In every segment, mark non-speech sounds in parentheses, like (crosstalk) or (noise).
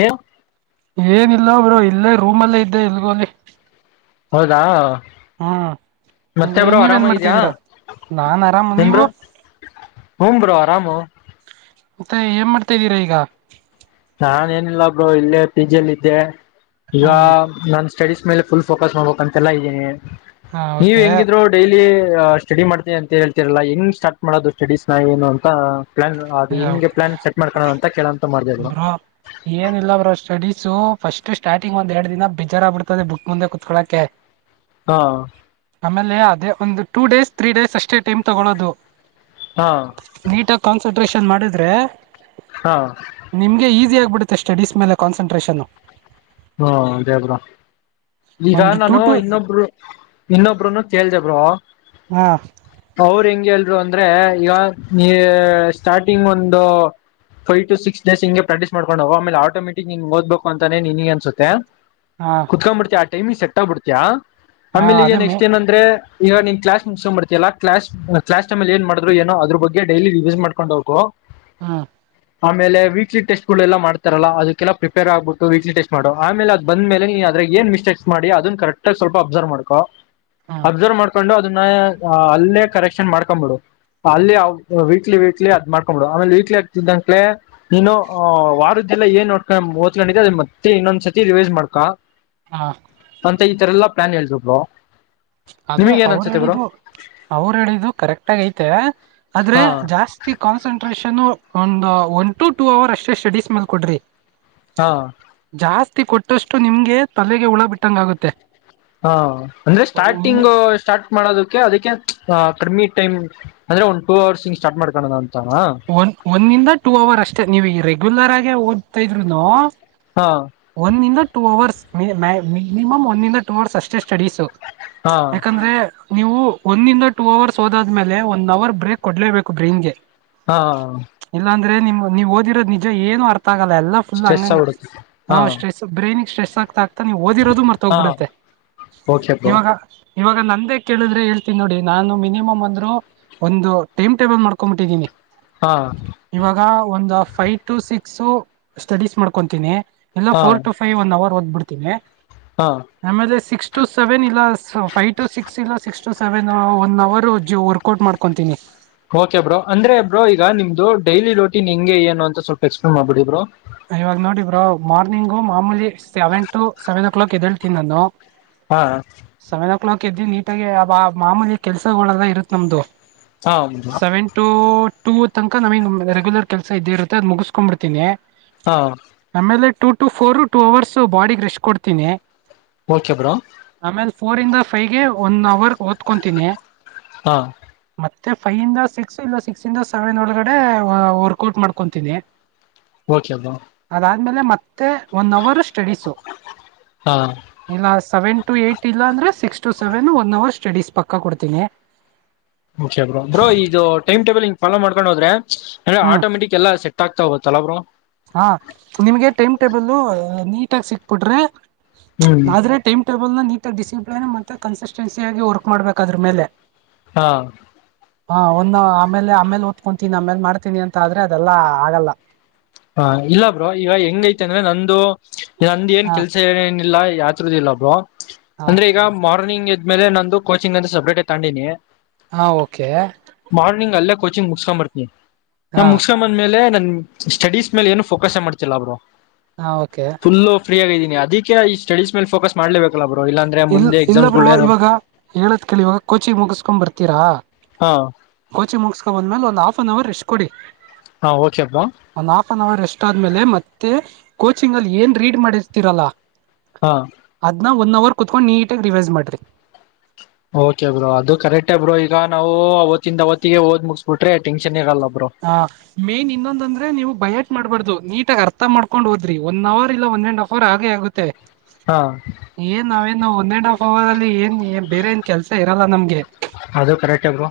ಯವು ಏನಿಲ್ಲ ಒಬ್ರು ಇಲ್ಲೇ ರೂಮ್ ಅಲ್ಲೇ ಇದ್ದೆ ಇಲ್ಗೋಲಿ ಹೌದಾ (unintelligible) ಹ್ಮ್ ಮತ್ತೆ ಬ್ರೋ ಆರಾಮ ನೀವೇನ್ ಇದ್ಯಾ ಮಾಡ್ತಿದ್ದೀರಾ ನಾನ್ ಆರಾಮ ನೀವು ಹ ಬೋ ಆರಾಮ ಮತ್ತೆ ಏನ್ ಮಾಡ್ತಾಿದ್ದೀರಾ ಈಗ ನಾನ ಏನಿಲ್ಲ ಬ್ರೋ ಇಲ್ಲೇ ಪಿ ಜಿಲ್ಲಿ ಇದ್ದೆ ಈಗ ಹ್ಮ್ ನನ್ ಸ್ಟಡೀಸ್ ಮೇಲೆ ಫುಲ್ ಫೋಕಸ್ ಮಾಡ್ಬೇಕ ಅಂತೆಲ್ಲಾ ಇದ್ದೀನಿ ಹಾ ನೀವ ಓಕೆ ಹೆಂಗಿದ್ರು ಡೈಲಿ ಸ್ಟಡಿ ಮಾಡ್ತೀಿ ಅಂತ ಹೇಳ್ತಿರಲ್ಲಾ ಹೆಂಗನ್ ಸ್ಟಾರ್ಟ್ ಮಾಡೋದು ಸ್ಟಡೀಸ್ ನ ಏನು ಅಂತ ಪ್ಲಾನ್ ಅದು ಹಿಂ ಪ್ಲಾನ್ೆಟ್ ಮಾಡಕೋ ಅಂತೇಳೋಂತ ಮಾಡ್ದ್ ಏನ ಇಿಲ್ಲ ಬರೋ ಸ್ಟಡೀಸು ಫಸ್ಟ್ ಸ್ಟಾರ್ಟಿಂಗ್ ಒಂದ್ ಎರಡ್ ದಿನ ಬಿೇಜಾರ ಬಿಿಡ್ತದೆ ಬುಕ್ ಮುಂದೆ ಕುೂತ್ಕೊಳಕೆ ಹಾ ಆಮೇಲೆ ಅದೇ ಒಂದು ಟೂ ಡೇಸ್ ತ್ರೀ ಡೇಸ್ ಅಷ್ಟೇ ಟೈಮ್ ತಗೊೊಳ್ಳೋದು ಹಾ ನೀಟ ಕಾನ್ಸಂಟ್ರಷನ್ ಮಾಡಿದ್ರೆ ಹಾ ನಿಮಗೆ ಈಸಿ ಆ ಬಿಡುತ್ತೆ ಸ್ಟಡೀಸ್ ಮೇಲೆ ಕಾನ್ಸಂಟ್ರೇಷನ್ ಹ್ಮ ಅದೇ ಅಬರ ಈಗ ಒಂದು ಟೂ ನಾನು ಟು ಇನ್ನೊಬ್ರು ಇನ್ನೊಬರುನು ಕೇಳ್ದ ಬ್ರೋ. ಹಾ ಅವರು ಹೆಂಗೆ ಹೇಳ್ ಅಂದ್ರೆ ಈಗ ನೀ ಸ್ಟಾರ್ಟಿಂಗ್ ಒಂದು. ಫೈವ್ ಟು ಸಿಕ್ಸ್ ಡೇಸ್ ಇಂಗೆ ಪ್ರಾಕ್ಟೀಸ್ ಮಾಡ್ಕೊಂಡ್ ಹೋಗು ಆಮೇಲೆ ಆಟೋಮಟಿಕ್ ನಿನ್ ಓದ್ಬೇಕು ಅಂತಾನೆ ನಿನಿಗ್ ಅನ್ಸ್ ಅನ್ಸುತ್ತೆ ಹಾ ಕುತ್ಕೊಂಡ್ಬಿಡ್ತ ಆ ಟೈಮಿಂಗ್ ಸೆಟ್ ಆಗ್ಬಿಡ್ತಯ ಹಾ ಆಮೇಲೆ ಈಗ ಅದೇ ಮೇ ನೆಕ್ಸ್ಟ್ ಏನಂದ್ರೆ. ಈಗ ನಿನ್ ಕ್ಲಾಸ್ ಮಕ್ಸ್ ಬರ್ತಿಯಲ್ಲ ಕ್ಲಾಸ್ ಕ್ಲಾಸ್ ರೂಮ್ ಅಲ್ ಏನ್ ಮಾಡ್ರು ಏನು ಅದರ್ ಬಗ್ಗೆ ಡೈಲಿ ರಿವೀಸ್ ಮಾಡ್ಕೊಂಡ್ ಹೋಗು. ಹಾ ಆಮೇಲೆ ವೀಕ್ಲಿ ಟೆಸ್ಟ್ಗಳು ಎಲ್ಲ ಮಾಡ್ತಾರಲ್ಲ ಅದಕ್ಕೆಲ್ಲ ಪ್ರಿಪೇರ್ ಆಗ್ಬಿಟ್ಟು ವೀಕ್ಲಿ ಟೆಸ್ಟ್ ಮಾಡು ಆಮೇಲೆ ಅದ ಬಂದ್ ಮೇಲೆ ನೀ ಅದ್ರಾಗ ಏನ್ ಮಿಸ್ಟೇಕ್ಸ್ ಮಾಡಿ ಅದನ್ ಕರೆಕ್ಟ್ಗ ಸ್ವಲ್ಪ ಅಬ್ಸರ್ವ್ ಮಾಡ್ಕೋ. ಹ್ಮ್ ಅಬ್ಸರ್ವ್ ಮಾಡ್ಕೊಂಡು ಅದನ್ನ ಅಲ್ಲೇ ಕರೆಕ್ಷನ್ ಮಾಡ್ಕೊ ಬಿಡು. ಅಲ್ಲಿ ವೀಕ್ಲಿ ವೀಕ್ಲಿ ಅದ್ ಮಾಡ್ಕೊಂಡ್ ಬಿಡು ಆಮೇಲೆ ವೀಕ್ಲಿ ಆಗ್ತಿದ್ದಂಗ್ಲೇ. ನೀನು ವಾರದ್ದೆಲ್ಲ ಏನ್ ನೋಡ್ಕೊಂಡ ಓದಕೊಂಡಿದ್ದೆ ಅದ ಮತ್ತೆ ಇನ್ನೊಂದ್ಸತಿ ರಿವೈಸ್ ಮಾಡ್ಕ. ಹಾ ಅಂತ ಈ ತರ ಎಲ್ಲಾ ಪ್ಲಾನ್ ಹೇಳಸ್ಕೋ. ಅದೇ ಅವರು ಹೇಳಿದ್ದು ಅವರು ಹೇಳಿದ್ದು ಕರೆಕ್ಟ್ ಆಗ ಐತೆ ಆದ್ರೆ ಹಾ ಜಾಸ್ತಿ. ತಿ ಕಾನ್ಸೆಂಟ್ರೇಷನ್ನು. ಒಂದು ಒನ್ ಟು ಟೂ ಅವರ್ ಅಷ್ಟೇ ಸ್ಟಡೀಸ್ ಮೇಲ್ ಕೊಡ್ರಿ ಹಾ ಜಾಸ್ ಕೊಟ್ಟಷ್ಟು ನಿಮ್ಗೆ ತಲೆಗೆ ಹುಳ ಬಿಟ್ಟಂಗ ಆಗುತ್ತೆ. ಹಾ ಅಂದ್ರೆ ಸ್ಟಾರ್ಟಿಂಗ್ ಮಿನಿ ಸ್ಟಾರ್ಟ್ ಮಾಡೋದಕ್ ಅದಕ್ಕೆ ಕರ್ಮಿ ಟೈಮ ಅಂದ್ರೆ ಒಂದಂದು ಟೂ ಅವರ್ಸ್ ಸ್ಟಾರ್ಟ್ ಮಾಡ್ಕೋಣ. ಓ ಒನ್ ಇಂದ ಟೂ ಅವರ್ ಅಷ್ಟೇ ನೀವ ಈಗ ರೆಗ್ಯುಲರ್ ಆಗೇ ಓದ್ತಾ ಇದ್ರುನು. ಹಾ ಒಂದಂದ ಟೂ ಅವರ್ಸ್ ಮಿನಿಮಮ್ ಒಂದಂದ ಟೂ ಅವರ್ಸ್ ಅಷ್ಟೆ. ಸ್ಟಡೀಸು ಹಾ ಯಾಕಂದ್ರೆ. ನೀವು ಒಂದಂದ ಟೂ ಅವರ್ಸ್ ಹೋದಾದ್ಮೇಲೆ ಒಂದ ಅವರ್ ಬ್ರೇಕ್ ಕೊಡ್ಲೇಬೇಕು ಬ್ರೈನ್ಗೆ. ಹಾ ಅಂದ್ರೆ ನೀವ್ ನೀ ನೀವು ಓದಿರೋದು ನಿಜ ಏನು ಅರ್ಥ ಆಗಲ್ಲ ಎಲ್ಲ ಫುಲ್ ಸ್ಟ್ರೆಸ್ ಹಂಗಂಗೆ ಆಗ್ಬಿಡುತ್ತೆ ಆ ಹಾ ಸ್ಟ್ರೆಸ್ ಬರೆ. ಏನಿಗೆ ಸ್ಟ್ರೆಸ್ ಆಗ್ತಾ ಆಗ್ತಾ ನೀವು ಓದಿರೋದು ಮರ್ತ ಹಾ ಹೋಗ್ಬಿಡುತ್ತೆ ಓಕೆ ಬ್ರೋ ಇವಾಗ. ಇವಾಗ ನಂದೇ ಕೇಳಿದ್ರೆ ಹೇಳ್ತೀನಿ ನೋಡಿ ನಾನು ಮಿನಿಮಮ್ ಅಂದ್ರು ಒಂದು ಟೈಮ್ ಟೇಬಲ್ ಮಾಡ್ಕೊಂಡ್ ಬಿಟ್ಟಿದ್ದೀನಿ. ಹಾ ಇವಾಗ ಒಂದು ಫೈವ್ ಟು ಸಿಕ್ಸ್ ಸ್ಟಡೀಸ್ ಮಾಡ್ಕೊತೀನಿ. ಎಲ್ಲ ಹಾ four to five one hour ಓದ್ಬಡ್ತೀನಿ. ಹಾ ಆಮೇಲೆ ಸಿಕ್ಸ್ ಟು ಸೆವೆನ್ ಇಲ್ಲ ಫೈವ್ ಟು ಸಿಕ್ಸ್ ಇಲ್ಲ. ಸೆವೆನ್ ಒನ್ ಅವರ್ ಜಿ ವರ್ಕೌಟ್ ಮಾಡ್ಕೊಂತೀನಿ. ಓಕೆ ಬ್ರ ಅಂದ್ರೆ ಬ್ರೋ ಈಗ ನಿಮ್ದು ಡೈಲಿ ರೋಟೀನ್ ಹೆಂಗೆ ಏನು ಅಂತ ಸ್ವಲ್ಪ ಎಕ್ಸ್ಪ್ಲೇನ್ ಮಾಡ್ಬಿಡಿ ಬ್ರೋ. ಇವಾಗ ನೋಡಿ ಬ್ರೋ ಮಾರ್ನಿಂಗು ಮಾಮೂಲಿ seven to seven o'clock ಎದೇಳ್ತೀನಿ ನಾನು. ಹಾ ಸೆವೆನ್ ಓ ಕ್ಲಾಕ್ ಎದ್ದು ನೀಟಾಗೆ ಆ ಮಾಮೂಲಿಯ ಕೆಸಗಳಲ್ಲ ಇರುತ್ತ ನಮ್ದು. ಹಾ ಬ್ರೋ ಸೆವೆನ್ ಟೂ ಟೂ ತನಕ ನಮಿ ರೆಗ್ಯುಲರ್ ಕೆಸ ಇದೇ ಇರುತ್ತೆ ಅದು ಮುಗಸ್ಕೊಂಡ್ ಬಿಡ್ತನಿ. ಹಾ ಆಮೇಲೆ two to four two hours ಬಾಡಿಗ ರೆಸ್ಟ್ ಕೊಡ್ತೀನಿ. ಓಕೆ ಬ್ರೋ ಆಮೇಲೆ ಫೋರ್ ಇಂದ ಫೈವ್ಗೆ ಒನ್ ಅವರ್ ಓದ್ಕೊತೀನಿ. ಹಾ ಮತ್ತೆ ಫೈವ್ ಇಂದ ಸಿಕ್ಸ್ ಇಲ್ಲ ಸಿಕ್ಸ್ ಇಂದ ಸೆವೆನ್ ಒಳಗಡೆ ವರ್ಕೌಟ್ ಮಾಡ್ಕೊತೀನಿ. ಓಕೆ ಬ್ರೋ ಆದ್ಮೇಲೆ ಮತ್ತೆ ಒನ್ ಅವರ್ ಸ್ಟಡೀಸು. ಹಾ ಇಲ್ಲ ಸೆವೆನ್ ಟು ಏಟ್ ಇಲ್ಲ ಅಂದ್ರೆ six to seven one hour study. ಪಕ್ಕ ಕೊಡ್ತೀನಿ ಕಓಕೆ ಬ್ರೋ ಬ್ರೋ ಇದು ಟೈಮ್ ಟೇಬಲ್ ಫಾಲೋ ಮಾಡಕೊಂಡು ಹೋದ್ರೆ ಅದೆ ಹ್ಮ್ ಆಟೋಮಟಕ್ ಎಲ್ಲ ಸೆಟ್ ಆತ. ತೋಗು ತಲ್ಲ ಬ್ರೋ. ಹಾ ನಿಮ್ಗೆ ಟೈಮ್ ಟೇಬಲ್ ನೀಟಾಗಿ ಸಿಕ್ಬಿಟ್ರೆ. ಹ್ಮ್ ನಾದ್ರೆ ಟೈಮ್ ಟೇಬಲ್ ನ ನೀ ಮ ಡಿಸಿಪ್ಲಲಿನ್ ಮತ್ತೆ ಕನ್ಸಿಸ್ಟೆನ್ಸಿಯಗಾಗಿ ವರ್ಕ್ ಮಾಡ್ಬೇಕ ಅದ್ರ ಮೇಲೆ ಹಾ ಹಾ ಒಂದು ಆಮೇಲೆ ಆಮೇಲೆ ಓದ್ಕೊತೀನಿ ಆಮೇಲ್ ಮಾಡ್ತೀನಿ ಅಂತ ಆದ್ರೆ ಅದೆಲ್ಲಾ ಆಗಲ್ಲ ಹ ಇಲ್ಲ ಬ್ರ ಈಗ ಹೆಂಗೈತಿ ಅಂದ್ರೆ ನಂದು ನಂದ ಏನ್ ಹ ಕೆಲ್ಸ ಏ ಇಲ್ಲ ಯಾತ್ರದ ಇಲ್ಲಬ್ ಹ ಅಂದ್ರೆ ಈಗ ಮಾರ್ನಿಂಗ್ ಇದ್ಮೇಲೆ ನಂದು ಕೋಿಂಗ ಅಂತ ಸಪೇಟ್ ತಗೊಂಡಿನಿ ಹಾ ಓಕೆ ್ ಅಲ್ಲೇ ಕೋಚಿಂಗ್ ಮುಗಸ್ಕೊಂಡಂಬರ್ತೀನಿ ನಾ ಹಾ ಮುಗಸ್ಕೊ ಬಂದ್ಮೇಲೆ ನನ್ ಸ್ಟಡೀಸ್ ಮೇಲೆ ಏನು ಫೋಕಸ್ ಮಾಡ್ತಿಲ್ಲಾ ಅವರು ಹಾ ಓಕೆ ಫುಲ್ಲು ಫ್ರೀ ಆಗಿದೀನ ಅದಕ್ಕೆ ಈ ಸ್ಟಡೀಸ್ ಮೇ ಫಕಸ್ ಮಾಡ್ಬೇಕಲ್ಲ ಬ ಇಲ್ ಇಲ್ಲ ಬ್ರವ ಇವಾಗ ಹೇಳತ್ ಕೇಳಿಿವವಾಗ ಕೋಚಿ ಮುಗಸ್ಕೊ್ ಬರ್ತೀರಾ ಹಾ ಗೋಚಿ ಮುಗಸ್ಕೋ ಬಂದ್ಮೇಲೆ ಒಂದ್ ಹಾಫ್ ಅನ್ ಅವರ್ ರೆಷ್ಟ್ ಕೊಡಿ ಹಾ ಓಕೆ ಬ್ರೋ ಒನ್ಪನ್ ಅವರ್ ಎಸ್ಟ್ ಆದ್ಮೇಲೆ ಮತ್ತೆ ಕೋಚಿಂಗ್ ಅಲ್ಲಿ ಏನ್ ರೀಡ್ ಮಾಡಿರ್ತೀರಲ್ಲ ಹಾ ಅದನ್ನ ಒನ್ ಅವರ್ ಕುೂತ್ಕೊಂಡು ನೀಟಾಗಿ ರಿವೈಸ್ ಮಾಡಿ್ರರಿ ಓಕೆ ಬ್ರೋ ಅದು ಕರೆಕ್ಟ್ ಬ್ರೋ ಈಗ ನಾವು ಅವತ್ತಿಂದ ಅವತ್ತಿಗೆ ಓದ್ ಮುಗಿಸಬಿಟ್ರೆ ಟೆನ್ಷನ್ ಇರಲ್ಲವ ಹ ಮೇನ್ ಇನ್ನೊಂದಂದ್ರೆ ನೀವು ಬಯಟ್ಟ ಮಾಡ್ಬಾರ್ದು ನೀಟ ಆಗ ಅರ್ಥ ಮಾಡ್ಕೊಂಡ್ ಹೋದ್ರಿ ಒನ್ ಅವರ್ ಇಲ್ಲ ಒನ್ ಅಂಡ್ ಆಫ್ ಅವರ್ ಆಗೆ ಆಗುತ್ತೆ ಹಾ ಏನ್ ಅವಾವೇನು ಒನ್ ಅಂಡ್ ಹಾಫ್ ಅವರ್ ಅಲ್ಲಿ ಏನ್ ಬೇರೆ ಏನ್ ಕೆಲ್ಸ ಇರಲ್ಲ ನಮ್ಗೆ ಅದು ಕರೆಕ್ಟ್ಬ್ರು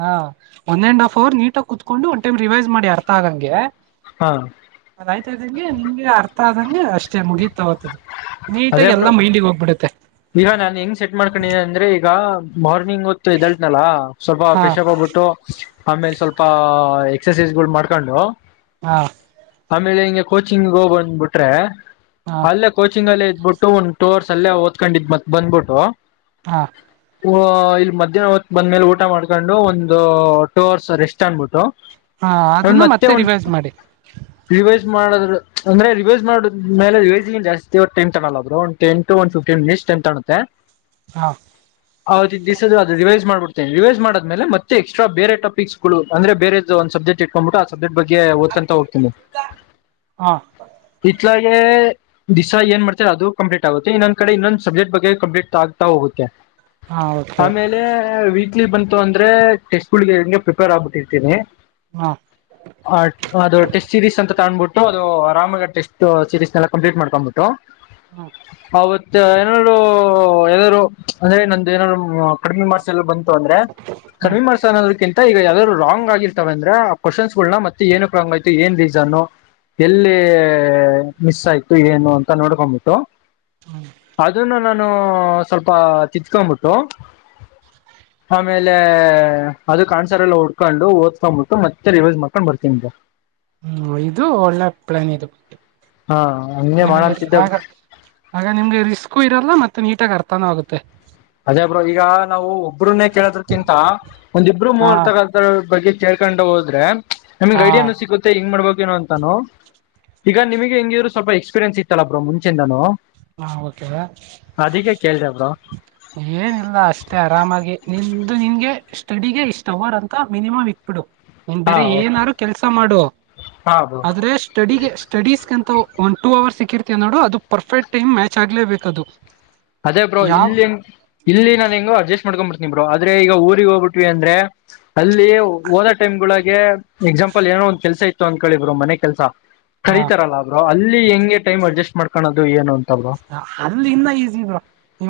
ಹಾ ಒನ್ ಅಂಡ್ ಹಫ್ ಅವರ್ ನೀಟಾಗಿ ಕ ಕುತ್ಕೊಂಡು ಒಂದು ಟೈಮ ರಿವೈಸ್ ಮಾಡಿ ಅರ್ಥ ಆ ಹಾಗಂಗೆ ಹಾ ಅದಾಯ್ತ ಇದ್ದಂಗೆ ನಿಂಗೆ ಅರ್ಥ ಆದಂಗೆ ಅಷ್ಟೇ ಮುಗೀತ ಅದೇಬ್ ಹೋಗ್ಬಿಡುತ್ತೆ ಈಗ ನಾಾನು ಹೆಂಗ ಸೆಟ್ ಮಾಡ್ಕೊಂಡಿದೆಿ ಅಂದ್ರೆ ಈಗ ಮಾರ್ನಿಂಗ್ ಹೊತ್ತು ಇದಲ್ಟ್ನಲ್ಲ ಸ್ವಲ್ಪ ಹಾ ಫ್ರೆಶ್ ಆಗಿ ಹೋಗ್ಬಿಟ್ಟು ಆಮೇಲೆ ಸ್ವಲ್ಪ ಎಕ್ಸಸೈಸ್ ಗಳು ಮಾಡ್ಕೊಂಡು ಹಾ ಆಮೇಲೆ ಹಿಂಗಗೆ ಕೋಚಿಂಗ್ಗೆ ಹೋಗ್ ಬಂದ್ಬಿಟ್ರೆ ಹಾ ಅಲ್ಲೇ ಕೋಚಿಂಗ್ಲ್ಲೇ ಇದ್ಬಿಟ್ಟು ಒಂದ್ ಟೂ ಅವರ್ಸ್ ಅಲ್ಲೇ ಓದ್ಕೊಂಡಿದ್ತ್ ಬಂದ್ಬಿಟ್ಟು ಹಾ ಹ ಇಲ್ಲಿ ಮಧ್ಯಾಹ್ನ ಹೊತ್ತು ಬಂದ್ ಮೇಲೆ ಊಟ ಮಾಡ್ಕೊಂಡು ಒಂದು ಟೂ ಅವರ್ಸ್ ರೆಸ್ಟ್ ಅನ್ಬಿಟ್ಟು ಹಾ ಅವ ಅದನ್ನ ಮತ್ತೆ ಒವ ರಿವೈಸ್ ಮಾಡಿ ಮಾಡ್ ಅಂದ್ರೆ ರಿವೈಸ್ ಮಾಡ ಮೇಲೆ ರಿವೈಸ್ ಜಾಸ್ತಿ ಟೆತ್ ಅಲ್ಲರು ಒ ಟನ್ ಟ ಒ ಫ್ಟನ್ ಟೆತ್ ಅುತ್ತೆ ಹಾ ಹೌ ತಿ ದಿಸ ಅತ ಬ ಮಾಡ್ಬಡ್ೇನೆ ರಿವೈಸ್ ಮಾಡೇ ಮತ್ತೆ ಎಕ್ಸ್್ ಬೇರೆಟಕ್ಸ್ಗಳುಂದ್ರೆ ಬೇರೆದು ಒಂದು ಸಬ್ಜಕ್ಟ್ಕ್ಬಿ ಆ ಸಬ್ಜೆಕ್ಟ್ಗ್ಗೆ ಹದಂತ ಹಾ ಮಲಗೆ ದಿಸಸ ಏನ್ ಮಾಡ್ತಾರೆ ಅದು ಕಂಪ್ಲೀಟ್ ಆಗುತ್ತೆ ಇನ್ನೊಂದ ಕಡೆ ಇನ್ನೊಂದು ಸಬ್ಜೆಕ್ ಬಗ್ಗೆಂಪ್ಲೀಟ್ ಆಗ್ತಾ ಹೋಗುತ್ತೆ ಹಾ ಓಕೆ ಆಮೇಲೆ ವೀಕ್ಲಿ ಬಂತು ಅಂದ್ರೆ ಟೆಸ್ಟಿಗೆ ಹೆಂಗೆ ಪ್ರಿಪೇರ್ ಆಗ್ಬಿಟ್ಟಿರ್ತೀನಿ ಹಾ ಹ ಅದು ಟೆಸ್ಟ್ ಸಿೀರೀಸ್ ಅಂತ ಕಾಣ್ಬಿಟ್ಟು ಅದು ರಾಮನಗರ್ ಟೆಸ್ಟ್ ಸೀರೀಸ್ ನ ಕಂಪ್ಲೀಟ್ ಮಾಡ್ಕ್ಬಿಟ್ಟು ಹ್ಮ್ ಅವತ್ತು ಮ ಏನಾದ್ರು ಎಏನಾದ್ರು ಅಂದ್ರೆ ನಮ ಏನಾದ್ರು ಕಡಿಮೆ ಮಾರ್ಸ ಎಲ್ಲ ಬಂತ ಅಂದ್ರೆ ಹ್ಮ್ ಕಡಿ್ಮೆ ಮಾಡ್ಸ ಅನ್ನೋದ್ರ ಕೆ ಈಗ ಯಾವಾದ್ರು ರಂಗ ಆಗಿರ್ತವೆ ಅಂದ್ರೆ ಆ ಕ್ವಶ್ನ್ ಗಳನ ಮತ್ತೆ ಏನ ಪ್ರಾಂಗ ಆಯ್ತು ಏನ್ ರೀಸನ್ ಎಲ್ಲಿ ಮಿಸ್ ಆಯ್ತು ಏನು ಅಂತ ನೋಡ್ಕೊಂಡ್ಬಿಟ್ಟು ಅದ ನಾನು ಸ್ವಲ್ಪ ತಿತ್ಕೊಬಿಟ್ಟು ಆಮೇಲೆ ಅದು ಕಾಣ್ಸಾರೆ ಎಲ್ಲ ಉಡ್ಕೊಂಡು ಓದ್ಕೊಂಡ್ಬಿಟ್ಟು ಮತ್ತೆ ರಿವೈಸ್ ಮಾಡ್ಕೊಂಡ್ ಬರ್ತೀನಗೆ ಹ್ಮ ಇದು ಒಳ್ಳೆ ಪ್ಲಾನ್ ಇದುು ಹಾ ಹಂಗೆ ನಿಮಗೆ ಮಾಡಂತಿದ್ದೆ ಆಗ ಆಗ ನಿಮ್ಗೆ ರಿಸ್ಕು ಇರಲ್ಲ ಮತ್ತೆ ನೀಟಾಗಿ ಅರ್ಥಾನೂ ಆಗುತ್ತೆ ಅದೇಬ್್ರ ಈಗ ನಾವು ಒಬ್ಬ್ರನ್ನೇ ಕೇಳೋ್ರಕ್ಕಿಂತ ಒಂದಿಬ್ರು ಹಾ ಮೂವರ್ತ ಕಲ್ದ ಬಗ್ಗೆ ಕೇಳ್ಕೊಂಡು ಹೋದ್ರೆ ನಮ್ಗೆ ಹಾ ಐಡಿಯನ್ನು ಸಿಗುತ್ತೆ ಹೆಂಗ ಮಾಡ್ಬು ಏನು ಅಂತಾನು ಈಗ ನಿಮಗೆ ಹೆಂಗಿದ್ರು ಸ್ವಲ್ಪ ಎಕ್ಸ್ಪೀರಿಯನ್ಸ್ ಇತ್ತಲ್ಲ ಬ್ರೋ ಮುಂಚೆಿಂದಾನು ಹಾ ಓಕೆದ ಕೇಳ್ದೆ ಬ್ರೋ ಏನಿಲ್ಲ ಅಷ್ಟೇ ಆರಾಮಾಗಿ ನಿ್ದು ನಿನ್ಗೆ ಸ್ಟಡಿಗೆ ಇಷ್ಟು ಓವರ್ ಅಂತ ಮಿನಿಮಮ್ ಇಟ್ಬಿಡು ನೀನ್ ಹಾ ಬೇರೆ ಏನಾರು ಕೆಲ್ಸ ಮಾಡುವ ಹಾ ಬ್ರೋ ಆದ್ರೆ ಸ್ಟಡಿಗೆ ಸ್ಟಡೀಸ್ಗೆಂತ ಒನ್ ಟೂ ಅವರ್ಸ್ ಸಿಕ್ಕಿರ್ತ ನೋಡು ಅದು ಪರ್ಫೆಟ್ ಟೈಮ್ ಮ್ಯಾಚ್ ಆಗ್ಲೇಬೇಕ ಅದು ಅದೇ ಬೋ ಇಲ್ಲಿ ಇಲ್ಲಿ ನ ನಿಂಗು ಅಸ್ ಮಾಡ್ಕೊ್ ಬಿಿತನ ಬರು ಆದ್ರೆ ಈ ಊರಿಗೆ ಹೋಗಬಿಟ್ವಿಂದ್ರೆ ಅಲ್ಲಿ ಹಓದ ಟೈಮ್ ಳಗೆ ಎಕ್ಸಾಂಪಲ್ ಏನೋ ಒಂದ್ ಕೆಲ್ಸ ಇತ್ತು ಅಂತ ಕೇಳಿದ್ರು ಮನೆ ಕೆಲ್ಸ ಹ ಕರಿತಾರಲ್ಲ ಅಬ್್ರರು ಅಲ್ಲಿ ಹೆಂಗೆ ಟೈಮ್ ಅಡ್ಜಸ್ಟ್ ಮಾಡ್ಕೋೋದು ಏನುಂತ ಅಲ್ಲಿ ಇನ್ನ ಈಸಿ ಇದ್ವಾ ಇ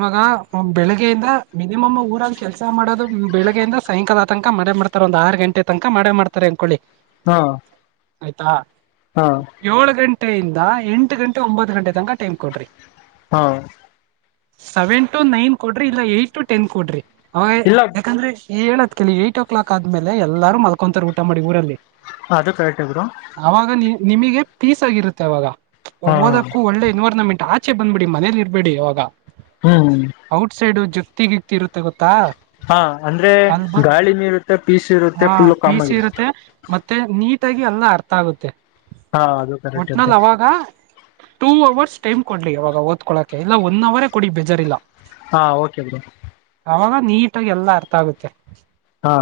ಬೆಳಗ್ಗೆಯಿಂದ ಮಿನಿಮಮ್ ಊರಲ್ಲಿ ಕೆಲಸ ಮಾಡೋದು ಬೆಳಗ್ಗೆಯಿಂದ ಸಾಯಂಕಾಲದ ಆತಂಕ ಮಳೆ ಮಾಡ್ತ ಒಂದ್ ಆರು ಗಂಟೆ ತನಕ ಮಾಡ್ತಾರೆ ಅನ್ಕೊಳ್ಳಿ ಹಾ ಆಯ್ತಾ ಹಾ ಏಳ ಗಂಟೆಯಿಂದ ಎಂಟು ಗಂಟೆ ಒಂಬತ್ತು ಗಂಟೆ ತನಕ ಟೈಮ್ ಕೊಡ್ರಿ ಹಾ ಸೆವೆನ್ ಟು ನೈನ್ ಕೊಡ್ರಿ ಇಲ್ಲ ಏಟ್ ಟು ಟೆನ್ ಕೊಡ್ರಿ ಅವ ಇಲ್ಲ ಯಾಕಂದ್ರೆ ಹೇಳತ್ ಕೆಲ್ಲಿ ಏಟ್ ಓ ಕ್ಲಾಕ್ ಆದ್ಮೇಲೆ ಎಲ್ಲಾರರು ಮಲ್ಕೊಂತತಾರ ಊಟ ಮಾಡಿ ಊರಲ್ಲಿ ಅದು ಕರೆಕ್ಟ್ಗರು ಅವಾಗ ನಿ ನಿಮಗೆ ಪೀಸ್ ಆಗಿರುತ್ತೆ ಅವಾಗ ಹಾ ಓದಕ್ಕೂ ಒಳ್ಳೆ ಎನ್ವೈರಮೆಂಟ್ ಆ ಇಚೆ ಬಂದ್ಬಿಡಿ ಮನೇಲಿ ಇರ್ಬೇಡಿ ಅವಾಗ ಹ್ಮ್ ಔಟ್ಸೈಡ್ ಜೊತ್ತಗಿತಿ ಇರುತ್ತೆ ಗೊತ್ತಾ ಹಾ ಅಂದ್ರೆ ಅಲ್ಬ ಗಾಳಿಿನಿ ಇರುತ್ತೆ ಪೀಸ್ ಇರುತ್ತೆ ಹಾ ಫುಲ್ಲು ಪೀಸ್ ಕಾಮಗರುತ್ತೆ ಇರುತ್ತೆ ಮತ್ತೆ ನೀಟಾಗಿ ಎಲ್ಲ ಅರ್ಥ ಆಗುತ್ತೆ ಹಾ ಅದು ಕರೆಕ್ಟ್ ಇದೆ ಒಟ್ಟಿನಲ್ಲಿ ಅವಾಗ ಟೂ ಅವರ್ಸ್ ಟೈಮ್ ಕೊಡ್ಲಿ ಅವವಾಗ ಓದ್ಕೊಳಕೆ ಇಲ್ಲ ಒನ್ ಅವರೇ ಕೊಡಿ ಬೇಜಾರ್ಿಲ್ಲಲ್ಲ ಹಾ ಓಕೆ ಬೋ ನೀಟಾಗಿ ಎಲ್ಲ ಅರ್ಥ ಆಗುತ್ತೆ ಹಾ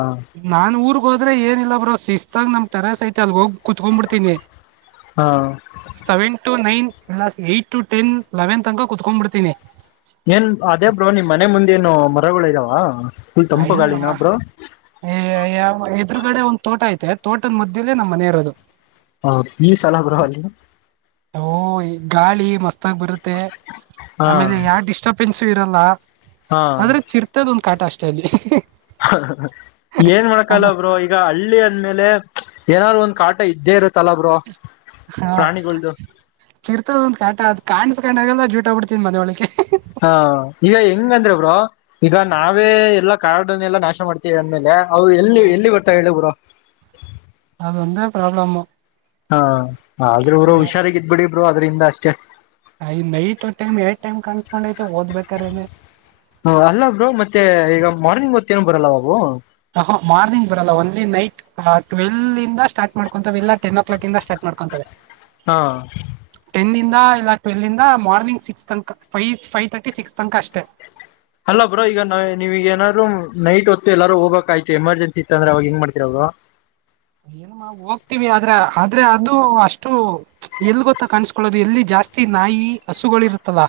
ನಾ ಹೋದ್ರ ಏನಿಲ್ಲ ಬ್ರೋ ಶಿಸ್ಾಗ ನ ಟರಸ್ ಐತೆ ಅಲ್ಲಿ ಹೋಗಿ ಕುತ್ಕೊಂಡ್ಬಿಡ್ತೀನಿ ಹಾ ಸೆವೆನ್ ಟು ನೈನ್ ಎಲಾಸ್ ಏಟ್ ಟು ಟೆನ್ ಲೆವೆನ್ ತನ ಕ ಕುತ್ಕೊಂಡ್ ಬಿಡ್ತೀನಿ ಏನ್ ಅದೇ ಬ್ರೋ ನಿಮ್ ಮನೆ ಮುಂದೇಏನು ಮರಗಳಗಳು ಇದ್ದಾವ ಹ ಇದು ನಮ್ಮ ಎ್ರಗಡೆ ಒಂದು್ ತೋಟ ಐತೆ ತೋಟದ ಮದ್ದೇ ನಮ್ಮ್ನೆ ಇರೋದು ಹೌ ಈ ಸಲಭ ರ ಓ ಗಾಳಿ ಮಸ್ತಾಗ ಬರುತ್ತೆ ಹಾ ಆಮೇಲೆ ಯಾವ ಡಿಸ್ಟಬೆನ್ ಇರಲ್ಲ ಹಾ ಆದ್ರೆ ಚಿರ್ತದ ಒಂದ್ ಕಾಟ ಅಷ್ಟೇ ಅಲ್ಲಿ ಏನ್ ಮಾಡಕಲ್ಲ ಅದು ಒಬ್ರು ಈಗ ಹಳ್ಳಿ ಅಂದ್ಮೇಲೆ ಏನಾದ್ರು ಒಂದ್ ಕಾಟ ಇದ್ದೇ ಇರುತ್ತಲಾಬ್್ರರು ಹಾ ಚಿರ್ತದ ಒಂದ್ ಕಾಟ ಅ ಕಾಣ್ಿಸಕಂಡ ಆಗಲ್ಲ ಜೂಟಬ ಬಿಡ್ತೀನಿ ಮನೆ ಒೊಳಕ್ಕೆ ಹಾ ಈಗ ಹೆಂಗಂದ್ರ ಬ್ರ ಈಗ ನಾವೇ ಎಲ್ಲಾ ಕಾರ್ಡನ್ನೆಲ್ಲಾ ನಾಶ ಮಾಡ್ತೀವಿ ಅಂದ್ಮೇಲೆ ಅವು ಎಲ್ಲಿ ಎಲ್ಲಿ ಬರ್ತಾವ ಹೇಳಿ ಗುಡ ಅದು ಒಂದ ಪ್ರಾಬ್ಲಮ ಹಾ ಆದ್ರೆ ಇರು ಹುಷಾರ ಇದ್ಬಿಡಿಬರು ಅದ್ರಿಂದ ಅಷ್ಟೇ ಹ ನೈಟ್ ಟೈಮ್ ಎ ಟೈಮ್ ಕಾಣಿಸಸ್ಕೊಂಡೈತೆ ಓದ್ಬೇಕಾರನ ಹ ಅಲ್ಲ ಬ್ರರು ಮತ್ತೆ ಈಗ ಮಾರ್ನಿಂಗ್ ಮತ್ತ ಏನ್ ಬರಲ್ಲ ಬಾಬವು ಹ ಮಾರ್ನಿಂಗ್ ಬರಲ್ಲ ಒಂದಲಿ ನೈಟ್ ಟ್ವೆಲ್ ಇಂದ ಸ್ಟಾರ್ಟ್ ಮಾಡ್ಕೊಂತವೆ ಇಲ್ಲ ಟೆನ್ ಕ್ಲಾಕ್ ಇಂದ ಸ್ಟಾರ್ಟ್ ಮಾಡ್ಕೊಂತವೆ ಹಾ ಟೆನ್ಂದ ಇಲ್ಲ ಟ್ವೆಲ್ಂದ ಮಾರ್ನಿಂಗ್ ಸಿಕ್ಸ್ ತನಕ ಫೈ ೈವ್ ತರ್ಟಿ ಸಿಕ್ಸ್ ತನಕ ಅಷ್ಟೇ ಅಲ್ಲ ಬ್ರೋ ಎಲ್ಲಾರೂ ಹೋಗ್ಬೇಕ ಆ್ತು ಎಮಜೆನ್ಸಿ ಇತ್ತ ಅಂದ್ರೆ ಅವ ಹ ಹೆಂಗ ಮಾಡ್ತತಿರ ಅವ್ರು ಏನ್ ಹೋಗ್ತಿೀವಿ ಆದ್ರ ಆದ್ರೆ ಅದು ಅಷ್ಟು ಎಲ್ ಗೊತ್ತ ಕಾಣಸ್ಕೊೊಳ್ಳೋದು ಎಲ್ಲಿ ಜ ಜಾಸ್ತಿ ನಾಯಿ ಹಸುಗಳಿರುತ್ತಲ್ಲಾ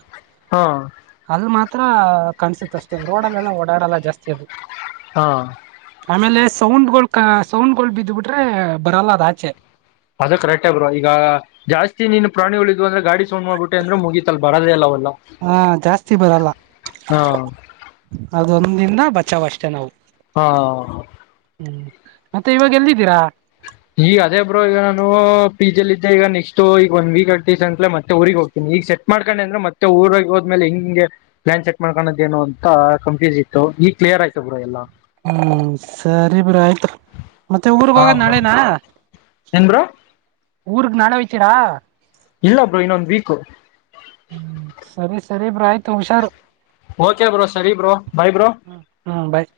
ಹಾ ಹತ್ರ ಕನ್ಸುತ್ತ ಅಷ್ಟೇ ರೋಡಲ್ಲೆಲ್ಲ ಓಡರ್ಲ್ಲಾ ಜಾಸ್ತಿ ಅದು ಹಾ ಆಮೇಲೆ ಸೌಂಡ್ಗಳು ಕ ಸೌಂಡ್ಗಳು ಬಿದ್ದ್ಬಿಟ್ರೆ ಬರಲ್ಲ ಅದ ಆಚೆ ಅದ ಕರೆಕ್ಟ ಅ ಬ್ರ ಈಗ ಜಾಸ್ತಿ ನೀನು ಪ್ರಾಣಿಗಳಿದ್ ಅಂದ್ರೆ ಗಾಡಿ ಸೋೊಂಡ್ ಮಾಡ್ಬಿಟ್ಟೆ ಅಂದ್ರೆ ಮುಗಿತ ಬರದೇ ಅಲ್ಲವಲ್ಲ ಹಾ ಜಾಸ್ತಿ ಬರಲ್ಲ ಹಾ ಅದೊಂದಿಂದ ಬಚಾವ ಅಷ್ಟೆ ನಾವು ಹಾ ಹ್ಮ್ ಮತ್ತೆ ಇವಾಗ ಎಲ್ದಿದ್ದೀರಾ ಈ ಅದೇ ಬ್ರೋ ಈಗ ನಾನು ಪಿ ಜಲ್ಲಿದ್ದೆ ಈಗ ನೆಕ್ಸ್ಟ್ ಈಗ ಒಂದ್ ವೀಕ್ ಆಗ್ತೀಸ್ ಅಂತಲೇ ಮತ್ತೆ ಊರಿಗೆಗ್ ಹೋಗ್ತೀನಿ ಈಗ ಸೆಟ್ ಮಾಡ್ಕೊಂಡು ಅಂದ್ರೆ ಮತ್ತೆ ಊರಾಗಿ ಹೋದ್್ಮೇಲೆ ಹೆಂಗ ಹಿಂಗೆ ಪ್ಲಾನ್ ಸೆಟ್ ಮಾಡಕೋದೇನು ಅಂತ ಕನ್ಫ್ಯೂಸ್ ಇತ್ತು ಈ ಕ್ಲಿಯರ್ ಆಯತ ಬ್ರಾ ಎಲ್ಲ ಹ್ಮ್ ಸರಿ ಬಿ್ರ ಆಯ್ತು ಮತ್ತೆ ಊ್ರಗ್ ಹೋಗದ ನಾಳೆನಾ ಹೆಂಗ ಬರುೋ ಊರುಕ ನಡ ವಚರಾ ಇಲ್ಲ ಬ್ರರು ಇನ್ನೊಂದ್ ವೀಕ ಹ್ಮ್ ಸರಿ ಸರಿಬ್ರ ಆಯ್ತು ಹುಷಾರು ಓಕೆ ಬ್ರೋ ಸರಿ ಬ್ರೋ ಬಾಯ ಬ್ರೋ ಹ್ಮ್ ಬಾಯ್